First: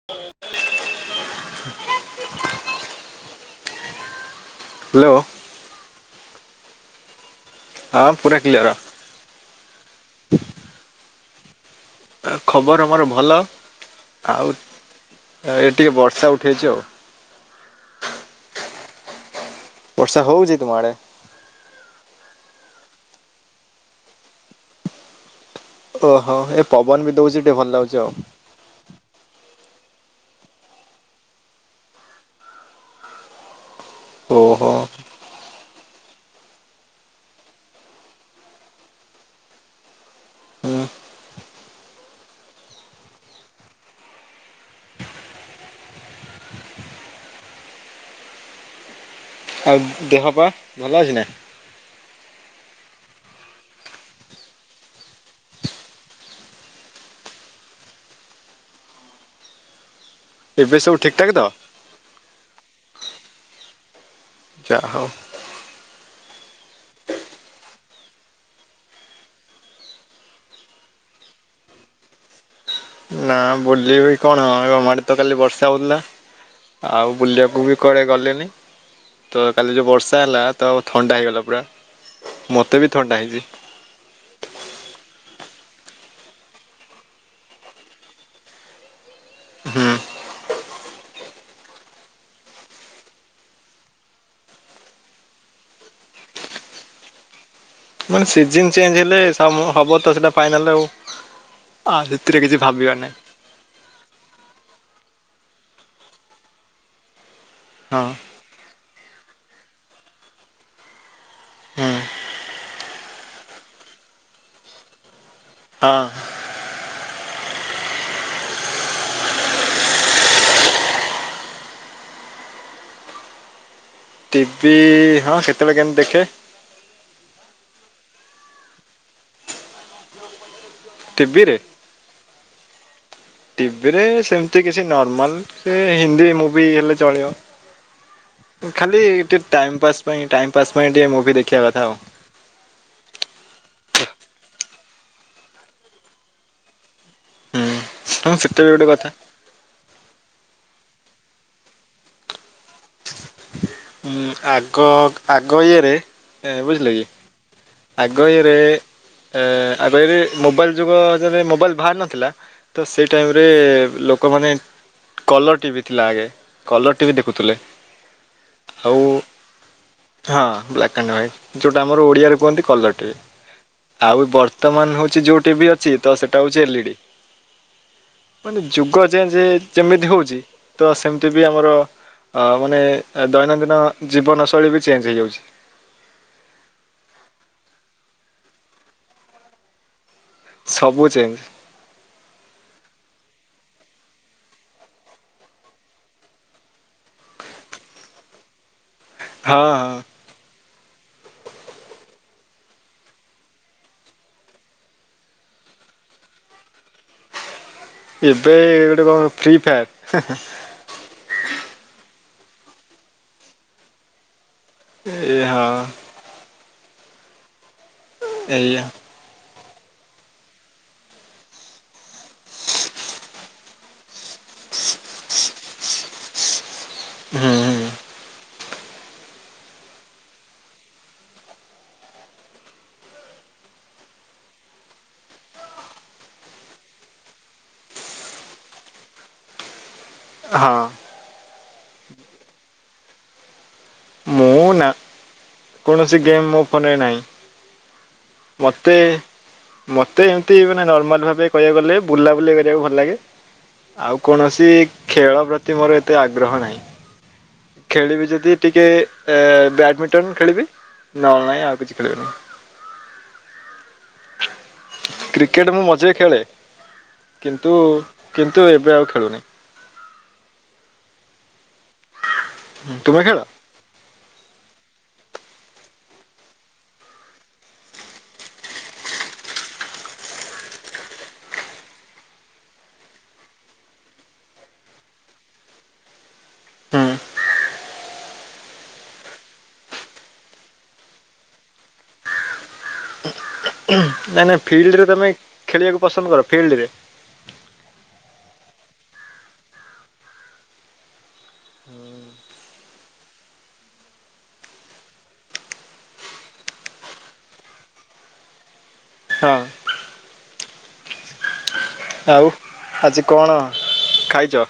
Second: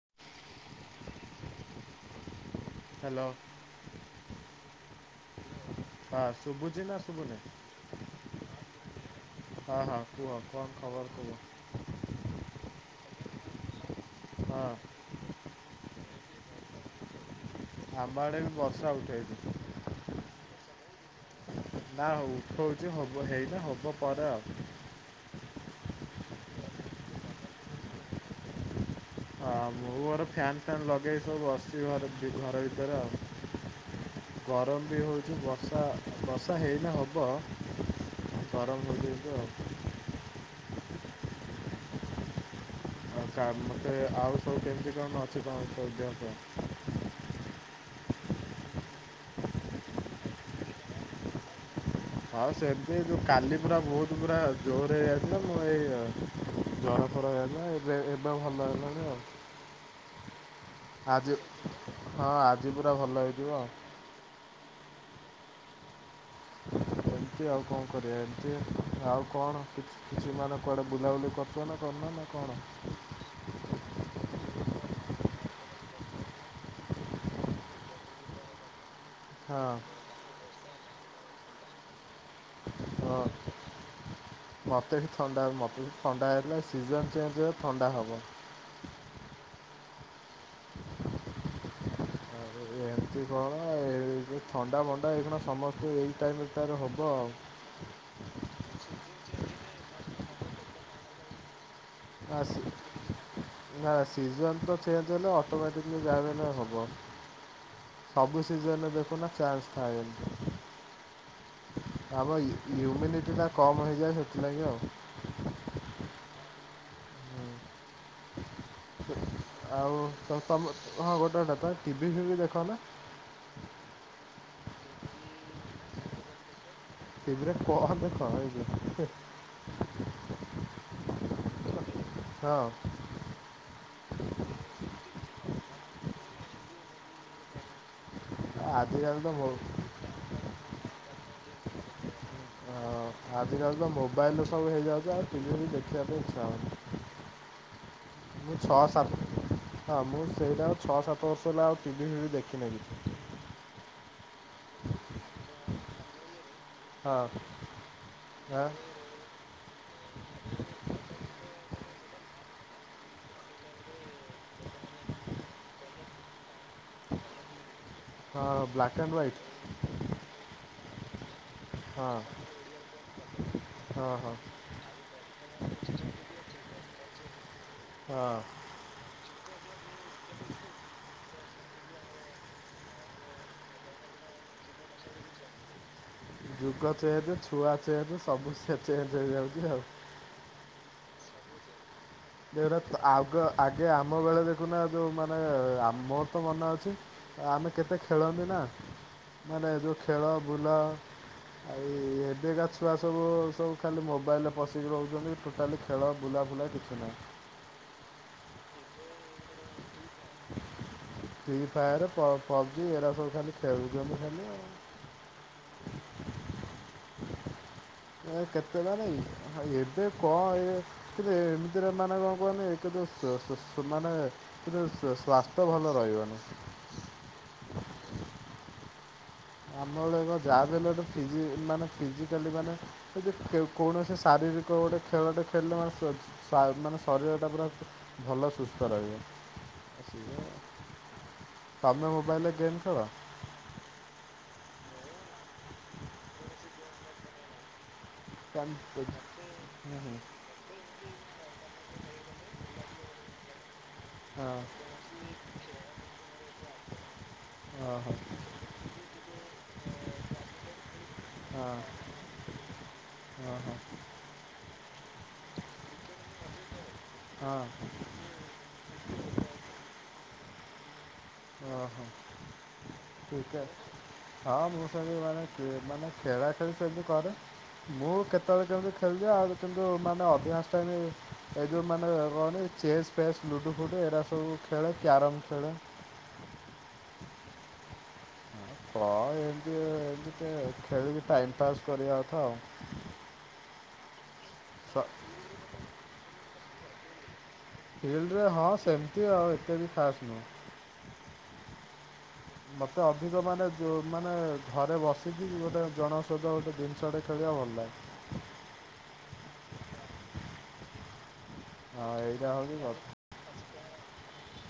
ହ hello. Hello. ହଁ ସୁବୁଛି ନା ଶବୁନେଇ? ହଁ ପୁରା କ୍ଲିୟର। ହଁ ହଁ କୁୁହ କଣ ଖବର କୁ ଖବର ଆମର ଭଲ ଆଉ ହଁ ଏ ଟିକେ ବର୍ଷା ଉଠେଇଚି ଆଉ। ଆମ ଆଡେ ବି ବର୍ଷା ଉଠେଇଚି। ବର୍ଷା ହଉଚି ତୁମେ ଆଡେ ନା ହଉ ଉଠଉଚି ହବ ହେଇନା ହବ ପରେ ଆଉ। ଓହୋ ଏ ପବନ ବି ଦଉଚି ଟିକେ ଭଲ ଲାଗୁଚି ଆଉ। ହଁ ମୁଁ ଘର ଫ୍ୟାନ ଫ୍ୟାନ ଲଗେଇି ସବୁ ବସଚି ଘରେ ଘର ଭିତରେ ଆଉ। ଓହୋ ଗରମ ବି ହୋଉ ଯେଉ ବର୍ଷା ବର୍ଷା ହେଇନେ ହବ ଗରମ ଲାଗିବ ଆଉ। ହୁଁ। କରତା ମତେ ଆଉ ସବୁ କେମିତି କଣ ଅଛି କଣ [unintelligible] ଆଉ ଦେହପା ଭଲ ଅଛି ନା ହଁ ସେମିତି ଯୋଉ କାଲି ପୁରା ବହୁତ ପୁରା ଜୋରରେ ଯାଇଥିଲା ମୁଁ ଏଇ ଜର ଫର ହେଲା ଏବେ ଏବେ ଭଲ ହେଲାଣି ଆଉ। ଏବେ ସବୁ ଠିକ ଠାକ ଆଜି ତ ହଁ ଆଜି ପୁରା ଭଲ ହେଇଥିବ ଆଉ। ଯା ହଉ। ହ ଏମତି ଆଉ କଣ କରିବା ଏମିତି ଆଉ କଣ? କିଛି ମାନେ କୁଆଡେ ବୁଲାବୁଲି କରୁଚ ନା କରୁନ ନା କଣ? ନା ବୁଲିବି କଣ ଆମ ଆଡେ ତ କାଲି ବର୍ଷା ହଉଥିଲା। ଆଉ ବୁଲିବାକୁ ବି କୁଆଡେ ଗଲେନି। ତ ହଁ କାଲି ଯଉ ବର୍ଷା ହେଲା ତ ଥଣ୍ଡା ହେଇଗଲା ପୁରା ମୋତେ ବି ଥଣ୍ଡା ହଁ ହେଇଚି। ମୋତେ ଥଣ୍ଡା ମତେ ବି ଥଣ୍ଡା ହେଲା ସିଜନ ଚେଞ୍ଜ ହେ ଥଣ୍ଡା ହେବ। ହୁଁ। [unintelligible] ଏମତି କଣ ଏ ଯଉଁ ଥଣ୍ଡା ମଣ୍ଡା ଏଇ କଣ ସମସ୍ତେ ଏଇ ଟାଇମଟାରୁ ହବ ମାନେ ସିଜନ ଚେଞ୍ଜ ହେଲେ ସମ ହବ ତ ସେଟା ଫାଇନାଲ ଆଉ ଆ ନା ସେଥିରେ କିଛି ଭାବିବାର ନାହିଁ। ନା ସିଜନ ତ ଚେଞ୍ଜ ହେଲେ ଅଟୋମେଟିକ୍ଲି ଯାବି ହେଲେ ହବ। ହଁ ସବୁ ସିଜନରେ ଦେଖୁନ ଚାନ୍ସ ଥାଏ ଏମତି। ହୁଁ [unintelligible] ଇୟୁମିଟି ଟା କମ୍ ହେଇଯାଏ ସେଥିଲାଗି ଆଉ ହଁ। ଆଉ ତ ତମ ହଁ ଗୋଟେ ଟା ତେ ଟିଭି ଫିଭି ଦେଖ ନା। ଟି ଭି ହଁ ସେତବେଳେ କେମିତି ଦେଖେ। ଟି ଭିରେ କଣ ଦେଖ ଏଇ ଯଉ ହେ ଟି ଭିରେ ହଁ। ଟିଭିରେ ସେମତି କିଛି ନର୍ମାଲ ସେ ହିନ୍ଦୀ ମୁଭି ହେଲେ ଚଳିବ। ଖାଲି ଆଜିକାଲି ତ ଟିକେ ମୋ ଟାଇମ ପାସ୍ ପାଇଁ ଟାଇମ ପାସ୍ ପାଇଁ ଟିକେ ମୁଭି ଦେଖିବା କଥା ଆଉ। ହଁ ଆଜିକାଲି ତ ମୋବାଇଲରୁ ସବୁ ହେଇଯାଉଛି ଆଉ ଟି ଭି ଫିବି ଦେଖିବା ପାଇଁ ଇଚ୍ଛା ହଉନି। ହୁଁ। ହଁ ମୁଁ ସେଟା ବି ଛଅ ଗୋଟେ କଥା ସାତ ହଁ ମୁଁ ସେଇଟା ଆଉ ଛଅ ସାତ ବର୍ଷ ହେଲା ଆଉ ଟି ଭି ଫିଭି ଦେଖିନେଲିି। ହୁଁ ଆଗ ଆଗ ଇଏରେ ଏ ବୁଝି ଲେକି ହଁ ଆଗ ଇଏରେ ଆଁ ଏ ଆଗ ଇଏରେ ମୋବାଇଲ୍ ଯୁଗ ଯଦି ମୋବାଇଲ୍ ବାହାର ନଥିଲା। ତ ସେଇ ଟାଇମରେ ଲୋକମାନେ କଲର ଟିଭି ଥିଲା ଆଗେ କଲର ଟି ଭି ଦେଖୁଥିଲେ। ହଁ ବ୍ଲାକ୍ ଆଉ ଆଣ୍ଡ ହ୍ୱାଇଟ। ହଁ ବ୍ଲାକ୍ ଆଣ୍ଡ ହ୍ୱାଇଟ୍ ଯୋଉଟା ଆମର ଓଡିଆରେ ହଁ କୁହନ୍ତି କଲର ଟି ଭି ହଁ ଆଉ ହଁ ବ ର୍ତ୍ତମାନ ହଉଛି ଯୋଉ ଟିଭି ଅଛି ତ ସେଟା ହଉଛି ଏଲ ଇଡି ହଁ। ମାନେ ଯୁଗ ଚେଞ୍ଜ ଯେମିତି ହଉଛି ତ ସେମିତି ବି ଆମର ଅ ମାନେ ଏ ଦୈନନ୍ଦିନ ଜୀବନଶୈଳୀ ବି ଚେଞ୍ଜ ହେଇଯାଉଛି। ଯୁଗ ଚେଞ୍ଜ ଛୁଆ ଚେଞ୍ଜ ସବୁ ସେ ଚେଞ୍ଜ ହେଇଯାଉଛି ଆଉ। ସବୁ ଚେଞ୍ଜ ଏଇଟାର ଆଗ ଆଗେ ଆମ ବେଳେ ଦେଖୁନା ଯୋଉ ମାନେ ଆ ମୋର ତ ମନେ ଅଛି। ଆମେ କେତେ ଖେଳନ୍ତିନା ହଁ ମାନେ ହଁ ଯଉ ଖେଳ ବୁଲ ଏଇ ଏବେକା ଛୁଆ ସବୁ ସବୁ ଖାଲି ମୋବାଇଲରେ ପଶିକି ରହୁଛନ୍ତି ଟୋଟାଲି ଖେଳ ବୁଲାଫୁଲା କିଛି ନାହିଁ। ଏବେ ଗୋଟେ କଣ ଫ୍ରି ଫାୟାର ହେଁ ହେଁ। ଫ୍ରି ଫାୟାର୍ ପ-ପବ୍ଜି ଏରା ସବୁ ଖାଲି ଖେଳୁଛନ୍ତି ଖାଲି ଆଉ। ଏ ହଁ। ଏ କେତେ ଏଇଆ। ବାନାଇ ଭାଇ ଏବେ କନ ଏ କିନ୍ତୁ ଏମିତିରେ ମାନେ କଣ କୁହନି ଏକତ ସ-ସେମାନେ [unintelligible] ସ୍ଵାସ୍ଥ୍ୟ ଭଲ ରହିବନି। ହୁଁ ହୁଁ। ଆମ ବେଳେ କଣ ଯାହାବି ହେଲେ ଗୋଟେ ଫିଜି ମାନେ ଫିଜାକାଲି ମାନେ ଯଦି କେ କୌଣସି ଶାରୀରିକ ଗୋଟେ ଖେଳଟେ ଖେଳିଲେ ମାନେ [unintelligible] ଶ୍ୱା ମାନେ ଶରୀରଟା ପୁରା ଭଲ ସୁସ୍ଥ ରହିବ। ହଁ। ତମେ ମୋବାଇଲରେ ଗେମ ଖେଳ? ମୁଁ ନା କୌଣସି ଗେମ୍ ମୋ ଫୋନରେ ନାହିଁ। ମତେ ହୁଁ ହୁଁ। ମତେ ଏମାତି ନର୍ମାଲ୍ ଭାବେ କହିବାକୁ ଗଲେ ବୁଲାବୁଲି କରିବାକୁ ଭଲ ଲାଗେ ଆଉ ହଁ କୌଣସି ଖେଳ ପ୍ରତି ମୋର ଏତେ ଆଗ୍ରହ ନାହିଁ। ଓହୋ ଖେଳିବି ଯଦି ଟିକେ ଏ ବ୍ୟାଡମିଟନ। ଖେଳିବି ନହେଲେ ନାଇଁ ହଁ ଆଉ କିଛି ଖେଳିବିନି। ଓହୋ କ୍ରିକେଟ ମୁଁ ମଝିରେ ଖେଳେ ହଁ କିନ୍ତୁ କିନ୍ତୁ ଏବେ ଆଉ ଖେଳୁନି। ହଁ ହଁ। ହୁଁ। [unintelligible] ହଁ ମୁଁ ସେମତି ମାନେ ଏ ମାନେ ଖେଳା ଖେଳି ସେମତି କରେ। ମୁଁ କେତେବେଳେ କେମତି ଖେଳଦିଏ ଆଉ କିନ୍ତୁ ମାନେ ଅଧିକାଂଶ ଟାଇମ ଏ ଯେଉଁ ମାନେ କଣ କି ଚେସ୍ ଫେସ୍ ଲୁଡ଼ୁ ଫୁଡ଼ୁ ଏରା ସବୁ ଖେଳେ କ୍ୟାରମ୍ ଖେଳେ। ହୁଁ ହଁ ଏମତି ଏମତି ଟିକେ ଖେଳିକି ଟାଇମ ପାସ୍ କରିବା କଥା ଆଉ। ନାଇଁ ନାଇଁ ଫିଲ୍ଡରେ ତୁମେ ଖେଳିବାକୁ ପସନ୍ଦ କର ଫିଲ୍ଡରେ? ଫିଲ୍ଡରେ ହଁ ସେମିତି ଆଉ ଏତେ ବି ଖାସ୍ ନୁହେଁ। ହୁଁ। ମତେ ଅଧିକ ମାନେ ଯୋ ମାନେ ଘରେ ବସିକି ଗୋଟେ ଜଣଙ୍କ ସହିତ ଗୋଟେ ଦିନ ଛୁଆଟେ ଖେଳିବା ଭଲ ଲାଗେ। ହଁ ହଁ ଆଉ ଏଇଟା ହଉଛି କଥା। ଆଜି କଣ ଖାଇଛ?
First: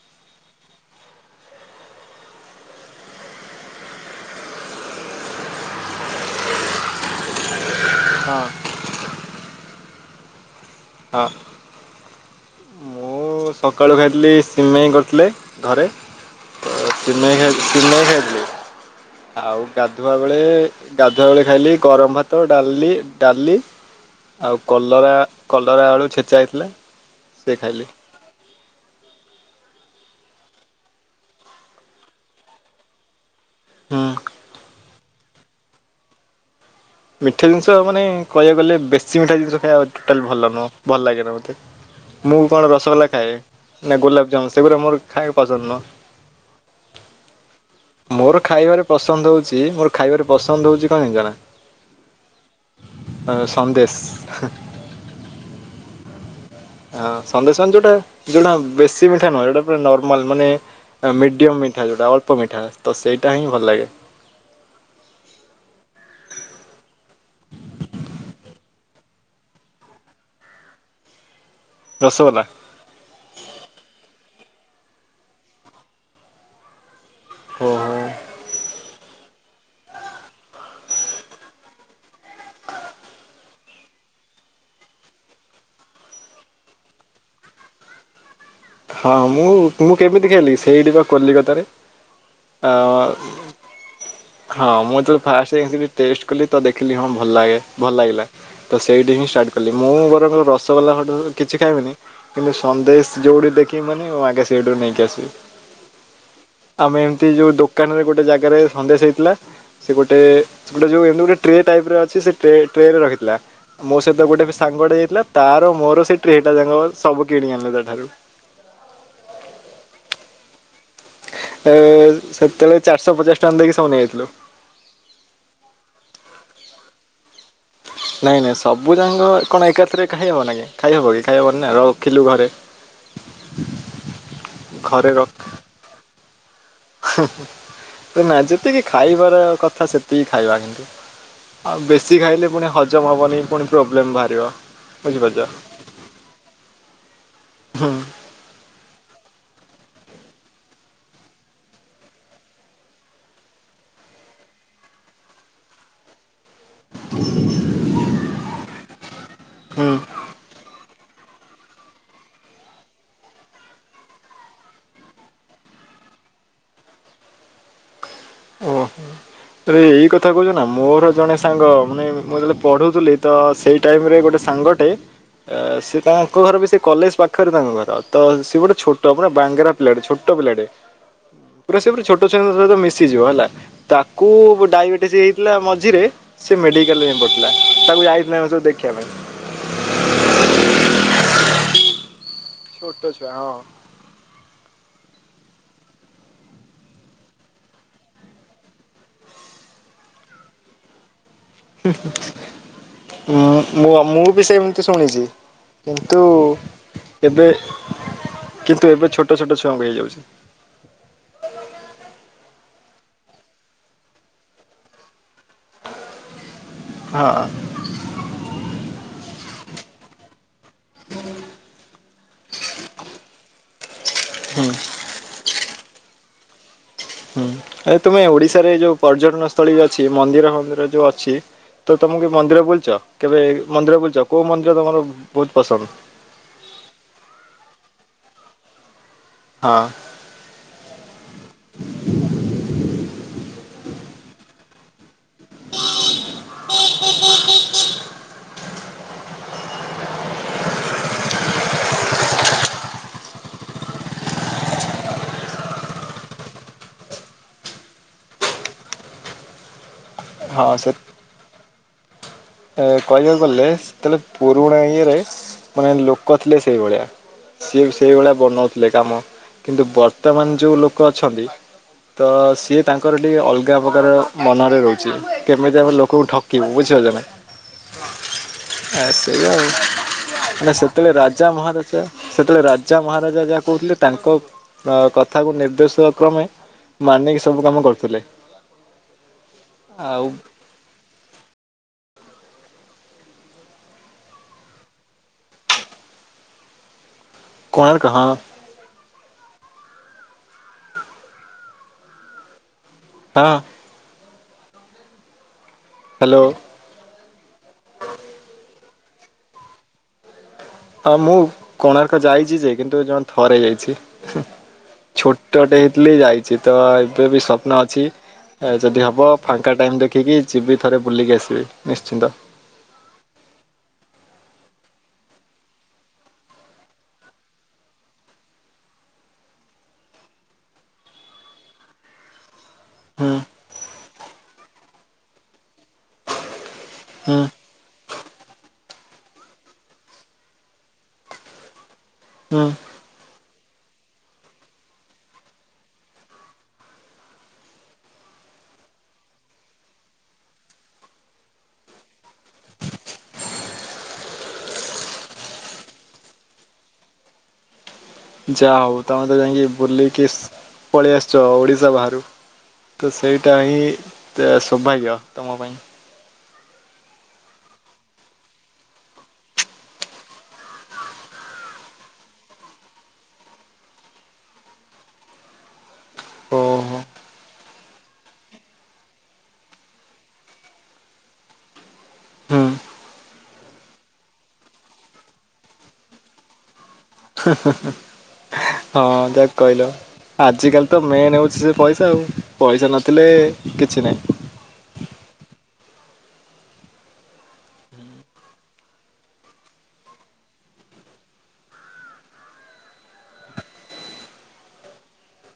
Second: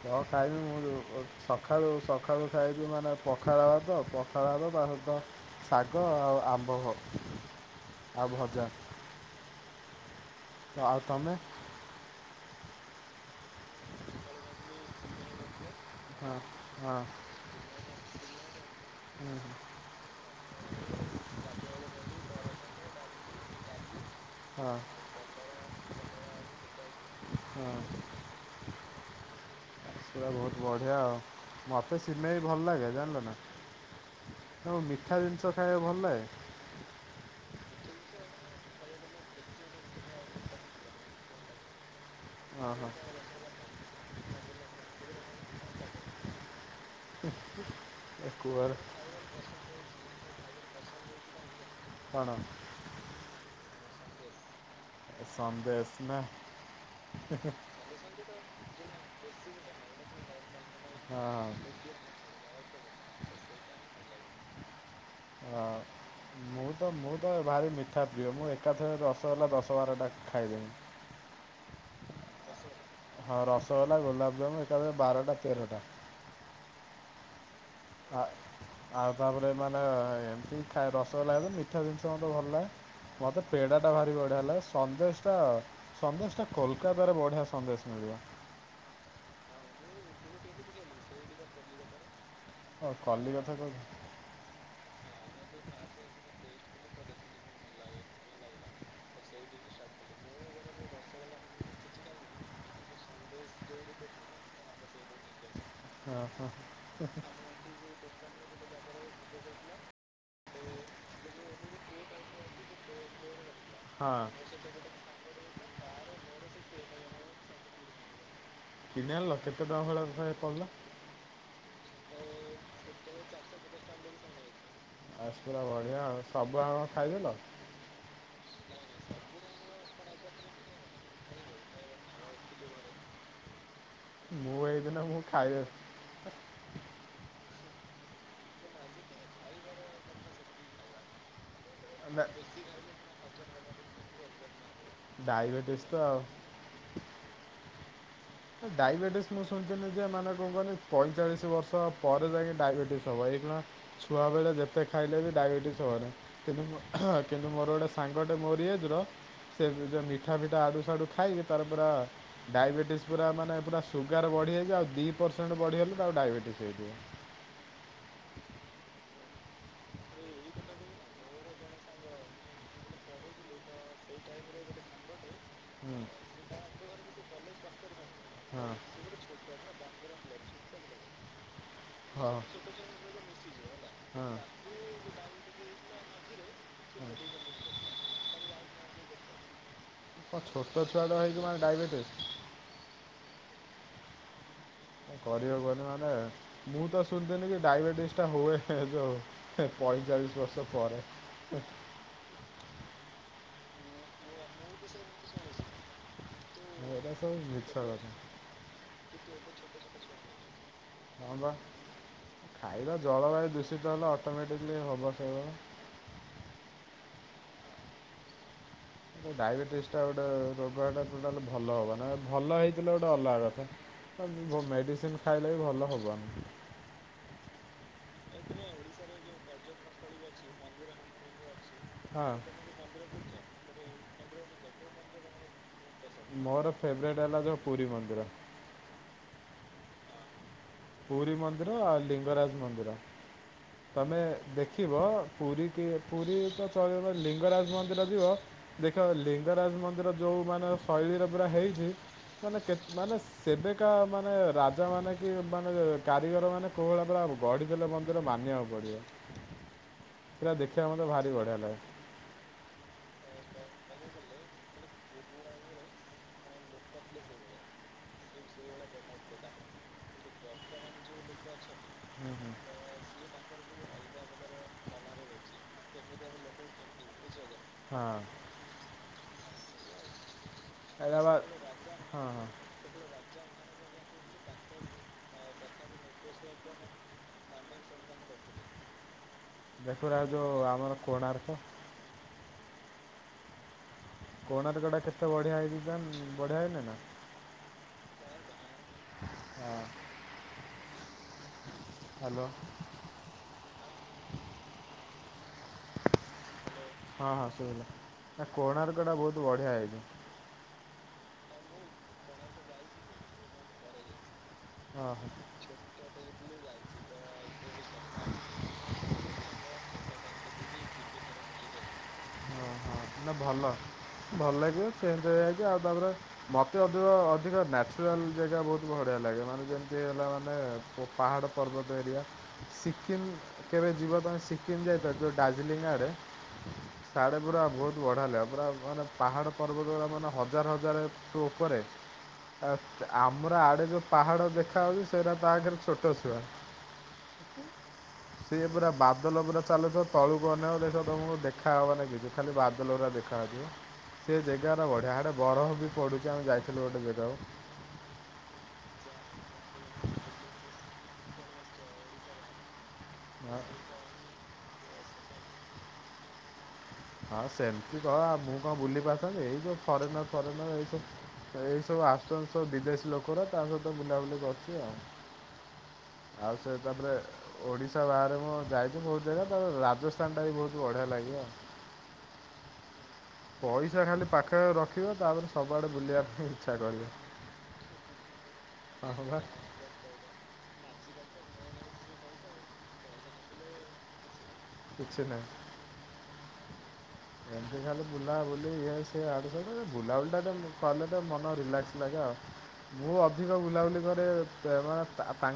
କଣ ଖାଇବି ମୁଁ ଯୋଉ ଓ ସକାଳୁ ସକାଳୁ ଖାଇକି ମାନେ ପଖାଳ ଭାତ ପଖାଳ ଭାତ ତା ସହିତ ଶାଗ ଆଉ ଆମ୍ବ ଆଉ ହଁ ଭଜା। ତ ଆଉ ହଁ ତମେ? ମୁଁ ସକାଳୁ ଖାଇଥିଲି ସିମେଇ କରିଥିଲେ ଘରେ ହଁ ତ ହଁ ସିମେଇ ଖାଇ ସିମେଇ ଖାଇଥିଲି ଆଉ ଗାଧୁଆ ବେଳେ ଗାଧୁଆବେଳେ ଖାଇଲି ଗରମ ଭାତ ଡାଲି ଡାଲି ଆଉ ହଁ କଲରା କଲରା ଆଳୁ ଛେଚା ହେଇଥିଲା ସେ ହଁ ଖାଇଲି। ହ ହ ସେରା ବହୁତ ବଢିଆ ଆଉ ମତେ ସିମେଇ ଭଲ ଲାଗେ ଜାଣିଲ ନା। ହୁଁ। ତମକୁ ମିଠା ଜିନିଷ ଖାଇବାକୁ ଭଲ ଲାଗେ? ମିଠା ଜିନିଷ ମାନେ କହିବାକୁ ଗଲେ ବେଶୀ ମିଠା ଜିନିଷ ଖାଇବା ଟୋଟାଲ ଭଲ ନୁହଁ ଭଲ ଲାଗେନା ମତେ। ମୁଁ କଣ ଓହୋ ରସଗୋଲା ଖାଏ ନା ଗୋଲାପଜାମୁ ସେଗୁଡା ମୋର ଖାଇବା ପସନ୍ଦ ନୁହଁ। ଉ। ମୋର ଖାଇବାରେ ପସନ୍ଦ ହୋଉଛି ମୋର ଖାଇବାରେ ପସନ୍ଦ ହୋଉଛି କଣ ଜଣିଛ ନା। କଣ? ଅ ସନ୍ଦେଶ। ସନ୍ଦେଶ ନା। ହ ସେନ୍ଦେଶ ମାନେ ଯୋଉଟା ଯୋଉଟା ବେଶୀ ମିଠା ନୁହଁ ଯୋଉଟା ପୁରା ନର୍ମାଲ ମାନେ ହଁ ମିଡିୟମ ମି ମିଠା ଯେଉଟା ଅଳ୍ପ ମିଠା ତ ସେଇଟା ହିଁ ଭଲ ଲାଗେ। ହଁ। ମୁଁ ତ ମୁଁ ତ ଭାରି ମିଠା ପ୍ରିୟ ମୁଁ ଏକାଥରେ ରସଗୋଲା ଦଶ ବାରଟା ଖାଇଦେବି। ରଶଗୋଲା? ହଁ ରସଗୋଲା ଗୋଲାପଜାମୁ ଏକାଥରେ ବାରଟା ତେରଟା। ଓହୋ। ଆ ଆଉ ତାପରେ ମାନେ ଏମତି ଖାଏ ରସଗୋଲା ହେଲେ ମିଠା ଜିନିଷ ମତେ ଭଲ ଲାଗେ। ମତେ ପେଡ଼ାଟା ଭାରି ବଢିଆ ଲାଗେ ସନ୍ଦେଶ ଟା ସନ୍ଦେଶ ଟା କୋଲକାତାରେ ବଢିଆ ସନ୍ଦେଶ ମିଳିବ। ହଁ ମୁଁ ମୁଁ କେମିତି ଖାଇଲି ସେଇଠିି ପା କଲିକତାରେ। ଆ। ଓ କଲିକଥା କହୁଛ ହଁ ମୁଁ ଯେତେବେଳେ ଫାଷ୍ଟ ଯାଇଥିଲି ଟେଷ୍ଟ କଲି ତ ଦେଖିଲି ହଁ ଭଲ ଲାଗେ ଭଲ ଲାଗିଲା। ତ ସେଇଠି ହିଁ ଷ୍ଟାର୍ଟ କଲି। ମୁଁ ବରଂ ରସଗୋଲା ଫଟ କିଛି ଖାଇବିନି କିନ୍ତୁ ସନ୍ଦେଶ ଯୋଉଠି ଦେଖ ଖିବି ମାନେ ଆଗେ ସେଇଠୁରୁ ନେଇକି ଆସିବି। ଆମେ ଏମିତି ଯୋଉ ଦୋ କାନରେ ଗୋଟେ ଜାଗାରେ ସନ୍ଦେଶ ହେଇଥିଲା। ସେ ଗୋଟେ ଗୋଟେ ଯୋଉ ଏମିତି ଗୋଟେ ଟ୍ରେ ଟାଇପ ର ଅଛି ସେ ଟେ ଟ୍ରେରେ ରଖିଥିଲା ମୋ ହଁ ସହିତ ଗୋଟେ ପିଶ୍ ସାଙ୍ଗଟେ ଯାଇଥିଲା ତାର ମୋର ସେ ଟ୍ରେଟା ଯାକ ସବୁ କିଣି ଆଣିଲୁ ତାଠାରୁ। କିିନ ଆଣିଲ। କେତେ ଟଙ୍କା ଭଳିଆ ତଥାପି ପଡିଲା? ଏ ସେତେବେଳେ ଚାରିଶହ ପଚାଶ ଟଙ୍କା ଦେଇକି ସବୁ ନେଇଯାଇଥିଲୁ। ଆସ ପୁରା ବଢ଼ିଆ ଆଉ। ସବୁ ଆଙ୍କ ଖାଇଦେଲ? ନାଇଁ ନାଇଁ ସବୁ ଯାଙ୍କ କଣ ଏକାଥରେ ଖାଇହବ ନା ଖାଇହବ କି ଖାଇହବନିନା ରଖିଲୁ ଘରେ। ମୁଁ ଏଇଦିନ ଘରେ ମୁଁ ରଖ ଖାଇ ଆଛି ନା ଯେତିକି ଖାଇବାର କଥା ସେତିକି ଖାଇବା କିନ୍ତୁ ଆଉ ବେଶୀ ନା ଖାଇଲେ ପୁଣି ହଜମ ହେବନି ପୁଣି ପ୍ରୋବ୍ଲେମ୍ ବାହାରିବ ବୁଝିପାରୁଛ ଡାଇବେଟିସ୍ ତ ଆଉ ହୁଁ ଡାଇବେଟିସ୍ ମୁଁ ଶୁଣିିନି ଯେ ମାନେ କଣ କନି ପଇଁଚାଳିଶ ବର୍ଷ ପରେ ଯାଇକ ଡାଇବେଟିସ୍ ହବ ହେଇଗ ଛୁଆ ବେଳେ ଯେତେ ଖାଇଲେ ବି ଡାଇବେଟିସ୍ ହବନ କିନ୍ତୁଁ କିନ୍ତୁ ମୋର ଗୋଟେ ସାଙ୍ଗଟେ ମୋର ଇଏଜର ହୁଁ ସେଁ ମିିଠା ପିଠା ଆଡ଼ୁ ସଡ଼ୁ ଖାଇକି ତାପ ଡାଇବେଟିସ୍ ପୁରା ମାନେ ପୁରା ସୁଗାର ବଢ଼ିଯାଇଛି ଆଉ ଦୁଇ ପରସେଣ୍ଟ ବଢ଼ିଗଲେ ତାକୁ ଡାଇବେଟିସ୍ ହେଇଯିବ ଓହୋ ଏଇ କଥା କହୁଛ ନା ମୋର ଜଣେ ସାଙ୍ଗ ମାନେ ମୁଁ ଯେତେବେଳେ ପଢ଼ୁଥିଲି ତ ସେଇ ଟାଇମରେ ଗୋଟେ ସାଙ୍ଗ ହୁଁ ସେ ତାଙ୍କ ଘର ବି ସେ କଲେଜ ପାଖରେ ତାଙ୍କ ଘର ତ ସ ହଁ ଗୋଟେ ଛୋଟ ପା ବାଙ୍ଗେରା ପିଲାଟେ ଛୋଟ ପିଲାଟେ ପୁରା ସେ ପ ଛୋଟ ହଁ ଛଆଙ୍କହିତ ମିଶ ିଯିବ ହେଲା ହଁ ତାକୁ ଡାଇବେଟିସ୍ ା ମଝିରେ ସେ ମେଡିକାଲ ଯ ପଡିଲା ତାକୁ ଯାଇଥିଲା ସବୁ ଦେଖିବା ପାଇଁ ମ ଛୋଟଛୁଆ ତ ହେଇଛି ମେ ଡାଇବେଟିସ୍ ଛୋଟଛ ହଁ କରିବ କନି ମାନେ ମୁଁ ତ ଶୁଣିିନି କି ଡାଇବେଟିସ ଟା ହୁଏ ଏ ଯୋଉ ପଇଁଚାଳିଶ ବର୍ଷର ପରେ ଁ ମୁଁ ମୁଁ ବି ସେମିତି ଶୁଣିଛି କିନ୍ତୁ ଏଇଟା ସବୁ ଏବେ ମିଛ କଥା କିନ୍ତୁ ଏବେ ଛୋଟ ଛୋଟ ଛୁଆଙ୍କୁ ହେଇଯାଉଛି ହଁ ବା ଖାଇବା ଜଳବାୟୁ ଦୂଷିତ ହେଲେ ଅଟୋମେଟିକଲି ହବ ସେଇଗ ହଁ ଡାଇବେଟିସ୍ ସେଟା ଗୋଟେ ରୋଗଟା ଟୋଟାଲ ଭଲ ହବ ନା ଭଲ ହେଇଥିଲା ଗୋଟେ ଅଲଗା କଥା ହୁଁ ମେଡ଼ିସିନ ଖାଇଲେ ବି ଭଲ ହେବନି ହୁଁ ଏ ତୁମେ ଓଡିଶାରେ ଯୋଉ ପର୍ଯ୍ୟଟନ ସ୍ଥଳୀ ଅଛି ମନ୍ଦିର ମନ୍ଦିର ଯୋଉ ଅଛି ତ ତମକୁ କି ହଁ ମନ୍ଦିର ବୁଲଛ କେବେ ମନ୍ଦିର ବୁଲୁଛ କୋଉ ମନ୍ଦିର ତମର ବହୁତ ପସନ୍ଦ ମୋର ଫେବରେଟ୍ ହେଲା ଯେଉଁ ପୁରୀ ମନ୍ଦିର ହଁ ପୁରୀ ମନ୍ଦିର ଆଉ ଲିଙ୍ଗରାଜ ମନ୍ଦିର ତମେ ଦେଖିବ ପୁରୀ କି ପୁରୀ ତ ଚଳିବ ଲିଙ୍ଗରାଜ ମନ୍ଦିର ଯିବ ଦେଖ ଲିଙ୍ଗରାଜ ମନ୍ଦିର ଯୋଉ ମାନେ ଶୈଳୀର ପୁର ହେଇଛି ମାନେ କେେ ମାନେ ସେବେକା ମାନେ ରାଜା ମାନେ କି ମାନେ କାରିଗର ମାନେ କୋଉହଳି ପୁରରା ଗଢିଦେଲେ ମନ୍ଦିର ମାନ ିବାକୁ ପଡିବ ପା ହଁ ଦେଖିବାକୁ ସେ ମତେ ଭାରି ବଢିଆ ଲାଗେ ଏ କହିବାକୁ ଗଲେ ସେତେବେଳେ ପୁରୁଣା ଇଏରେ ମାନେ ଲୋକ ଥିଲେ ସେଇଭଳିଆ ସିଏ ସେଇଭଳିଆ ବନାଉଥିଲେ କାମ କିନ୍ତୁ ବର୍ତ୍ତମାନ ଯୋଉ ଲୋକ ଅଛନ୍ତି ତ ସିଏ ତାଙ୍କ ଲୋକର ଟିକେ ଅଲଗା ପ୍ରକାର ମନରେ ରହୁଛି କେମିତି ଆମେ ଲୋକକୁ ଠକିବୁ ବୁଝିପାରୁଛ ନା ହଁ ଆ ସେଇା ଆଉ ମାନେ ସେତେବେଳେ ଏଇଟା ବା ରାଜା ମହାଦଶ ହଁ ହଁ। ସେତେବେଳେ ରାଜା ପଚା ମହାରାଜା ଯାହା କହୁଥିଲେ ତାଙ୍କ କଥାକୁ ନିର୍ଦ୍ଦେଶିବା କ୍ରମେ ମାନିକି ସବୁ କାମ କରୁଥିଲେ ଆଉ ଦେଖୁରଉ ଯୋଉ ଆମର କୋଣାର୍ ତ କୋଣାର୍କଟା କେତେ ବଢ଼ିଆ ହେଇଛି ବଢ଼ିଆ ହେଇନି ନା କଣାର୍ କ ହଁ ହଁ ହ୍ୟାଲୋ ହଁ ହ୍ୟାଲୋ ହଁ ହଁ ସେଇଆ ନା କୋଣାର୍କଟା ବହୁତ ବଢିଆ ହେଇଛି। ହଁ ମୁଁ କୋଣାର୍କ ଯାଇଛି ଯେ କିନ୍ତୁ ଜଣ ଥରେ ଯାଇଛି ହଁ ହଁ। ଛୋଟଟେ ହେ ଲି ଯାଇଛି ତ ଏବେ ବି ସ୍ୱପ୍ନ ଅଛି ଯଦି ହବ ଫାଙ୍କା ଟାଇମ୍ ଦେଖିକି ଯିବି ଥରେ ବୁଲିକି ଆସିବି ନିଶ୍ଚିନ୍ତ। ହଁ ହୋ ନା ଭଲ ଭଲ ଲାଗିବ ଚେଞ୍ଜ ହେଇଯାଇକି ଆଉ ତାପରେ ମୋତେ ଅଧିକ ଅଧିକ ନ୍ୟାଚୁରାଲ୍ ଜାଗା ବହୁତ ବଢ଼ିଆ ଲାଗେ ମାନେ ଯେମିତି ହେଲା ମାନେ ଓ ପାହାଡ଼ ପର୍ବତ ଏରିଆ। ସିକିମ୍ ହୁଁ କେବେ ଯିବା ପାଇଁ ସିକିମ୍ ଯାଇଥା ଯୋଉ ଦଡାର୍ଜିଲିଂ ଆଡେ। ହୁଁ ଶାଢ଼େ ପୁରା ବହୁତ ବଢ଼ା ହେ ପୁରା ମାନେ ପାହାଡ଼ ପର୍ବତ ଗା ମାନେ ହଜାର ହଜାରୁ ଉପରେ। ଆ ହୁଁ ଆମର ଆଡେ ଯୋଉ ପାହାଡ ଦେଖାହଉଛି ସେଇଟା ତାଖରେ ଛୋଟ ଛୁଆ ସିଏ ପୁରା ବାଦଲ ପୁରା ଚାଲୁଛ ତଳୁକୁନେସ ତମକୁ ଦେଖାହବନା। ବେ ଖାଲି ବାଦଲା ଦେଖାଯାଉଛିି ପା। ସେ ଜାଗା ର ବଢିଆଡେ ବରଫ ବି ପଡୁଛି ଆମେ ଯାଇଥିଲୁ ଗୋଟେ ଯାଗାକୁ। ଯାହା ହଉ ତମେ ତ ଯାଇକି ବୁଲିକି ପଳେଇ ଆସିଛ ଓଡିଶା ବାହାରକୁ। ତ ସେଇଟା ହଁ ହିଁ ସୌଭାଗ୍ୟ ତମ ପାଇଁ। ହଁ ସେମିତି କହ ମୁଁ କଣ ବୁଲି ପାରୁଥାନ୍ତି ଏଇ ଯୋ ଫରେନର ଫରେନର ଏଇ ତ ଏଇ ସବୁ ଆସୁଛନ୍ତି ସବୁ ବିଦେଶୀ ଲୋକର ତା ସହିତ ବୁଲାବୁଲି କରୁଛି ଆଉ। ଆଉ ସେ ଓହୋ ତାପରେ ଓଡିଶା ବାହାରେ ମୁଁ ଯାଇଛି ବହୁତ ଜାଗା ତ ରାଜସ୍ଥାନଟା ବି ବହୁତ ବଢିଆ ଲାଗେ ଆଉ। ହୁଁ ପଇସା ଖାଲି ପାଖରେ ରଖିବ ତାପରେ ସବୁଆଡ଼େ ବୁଲିବା ପାଇଁ ଇଚ୍ଛା କରିବେ। ହଁ ବା ଯାକ କହିଲ ଆଜିକାଲି ତ ମେନ୍ ହଉଛି ସେ ପଇସା ଆଉ ପଇସା ନଥିଲେ କିଛି ନାହିଁ। କିଛି ନାହିଁ। ଏମିତି ଖାଲିଲେ ବୁଲାବୁଲି ଇଏ ସଏ ଆଡୁ ସୁ ବୁଲାବୁଲିଟା କଲେ ତ ମନ ରିଲାକ୍ସ ଲାଗେ ଆଉ ମୁଁ ଅଧିକ ବୁଲାବୁଲି କରେ ତାଙ୍କର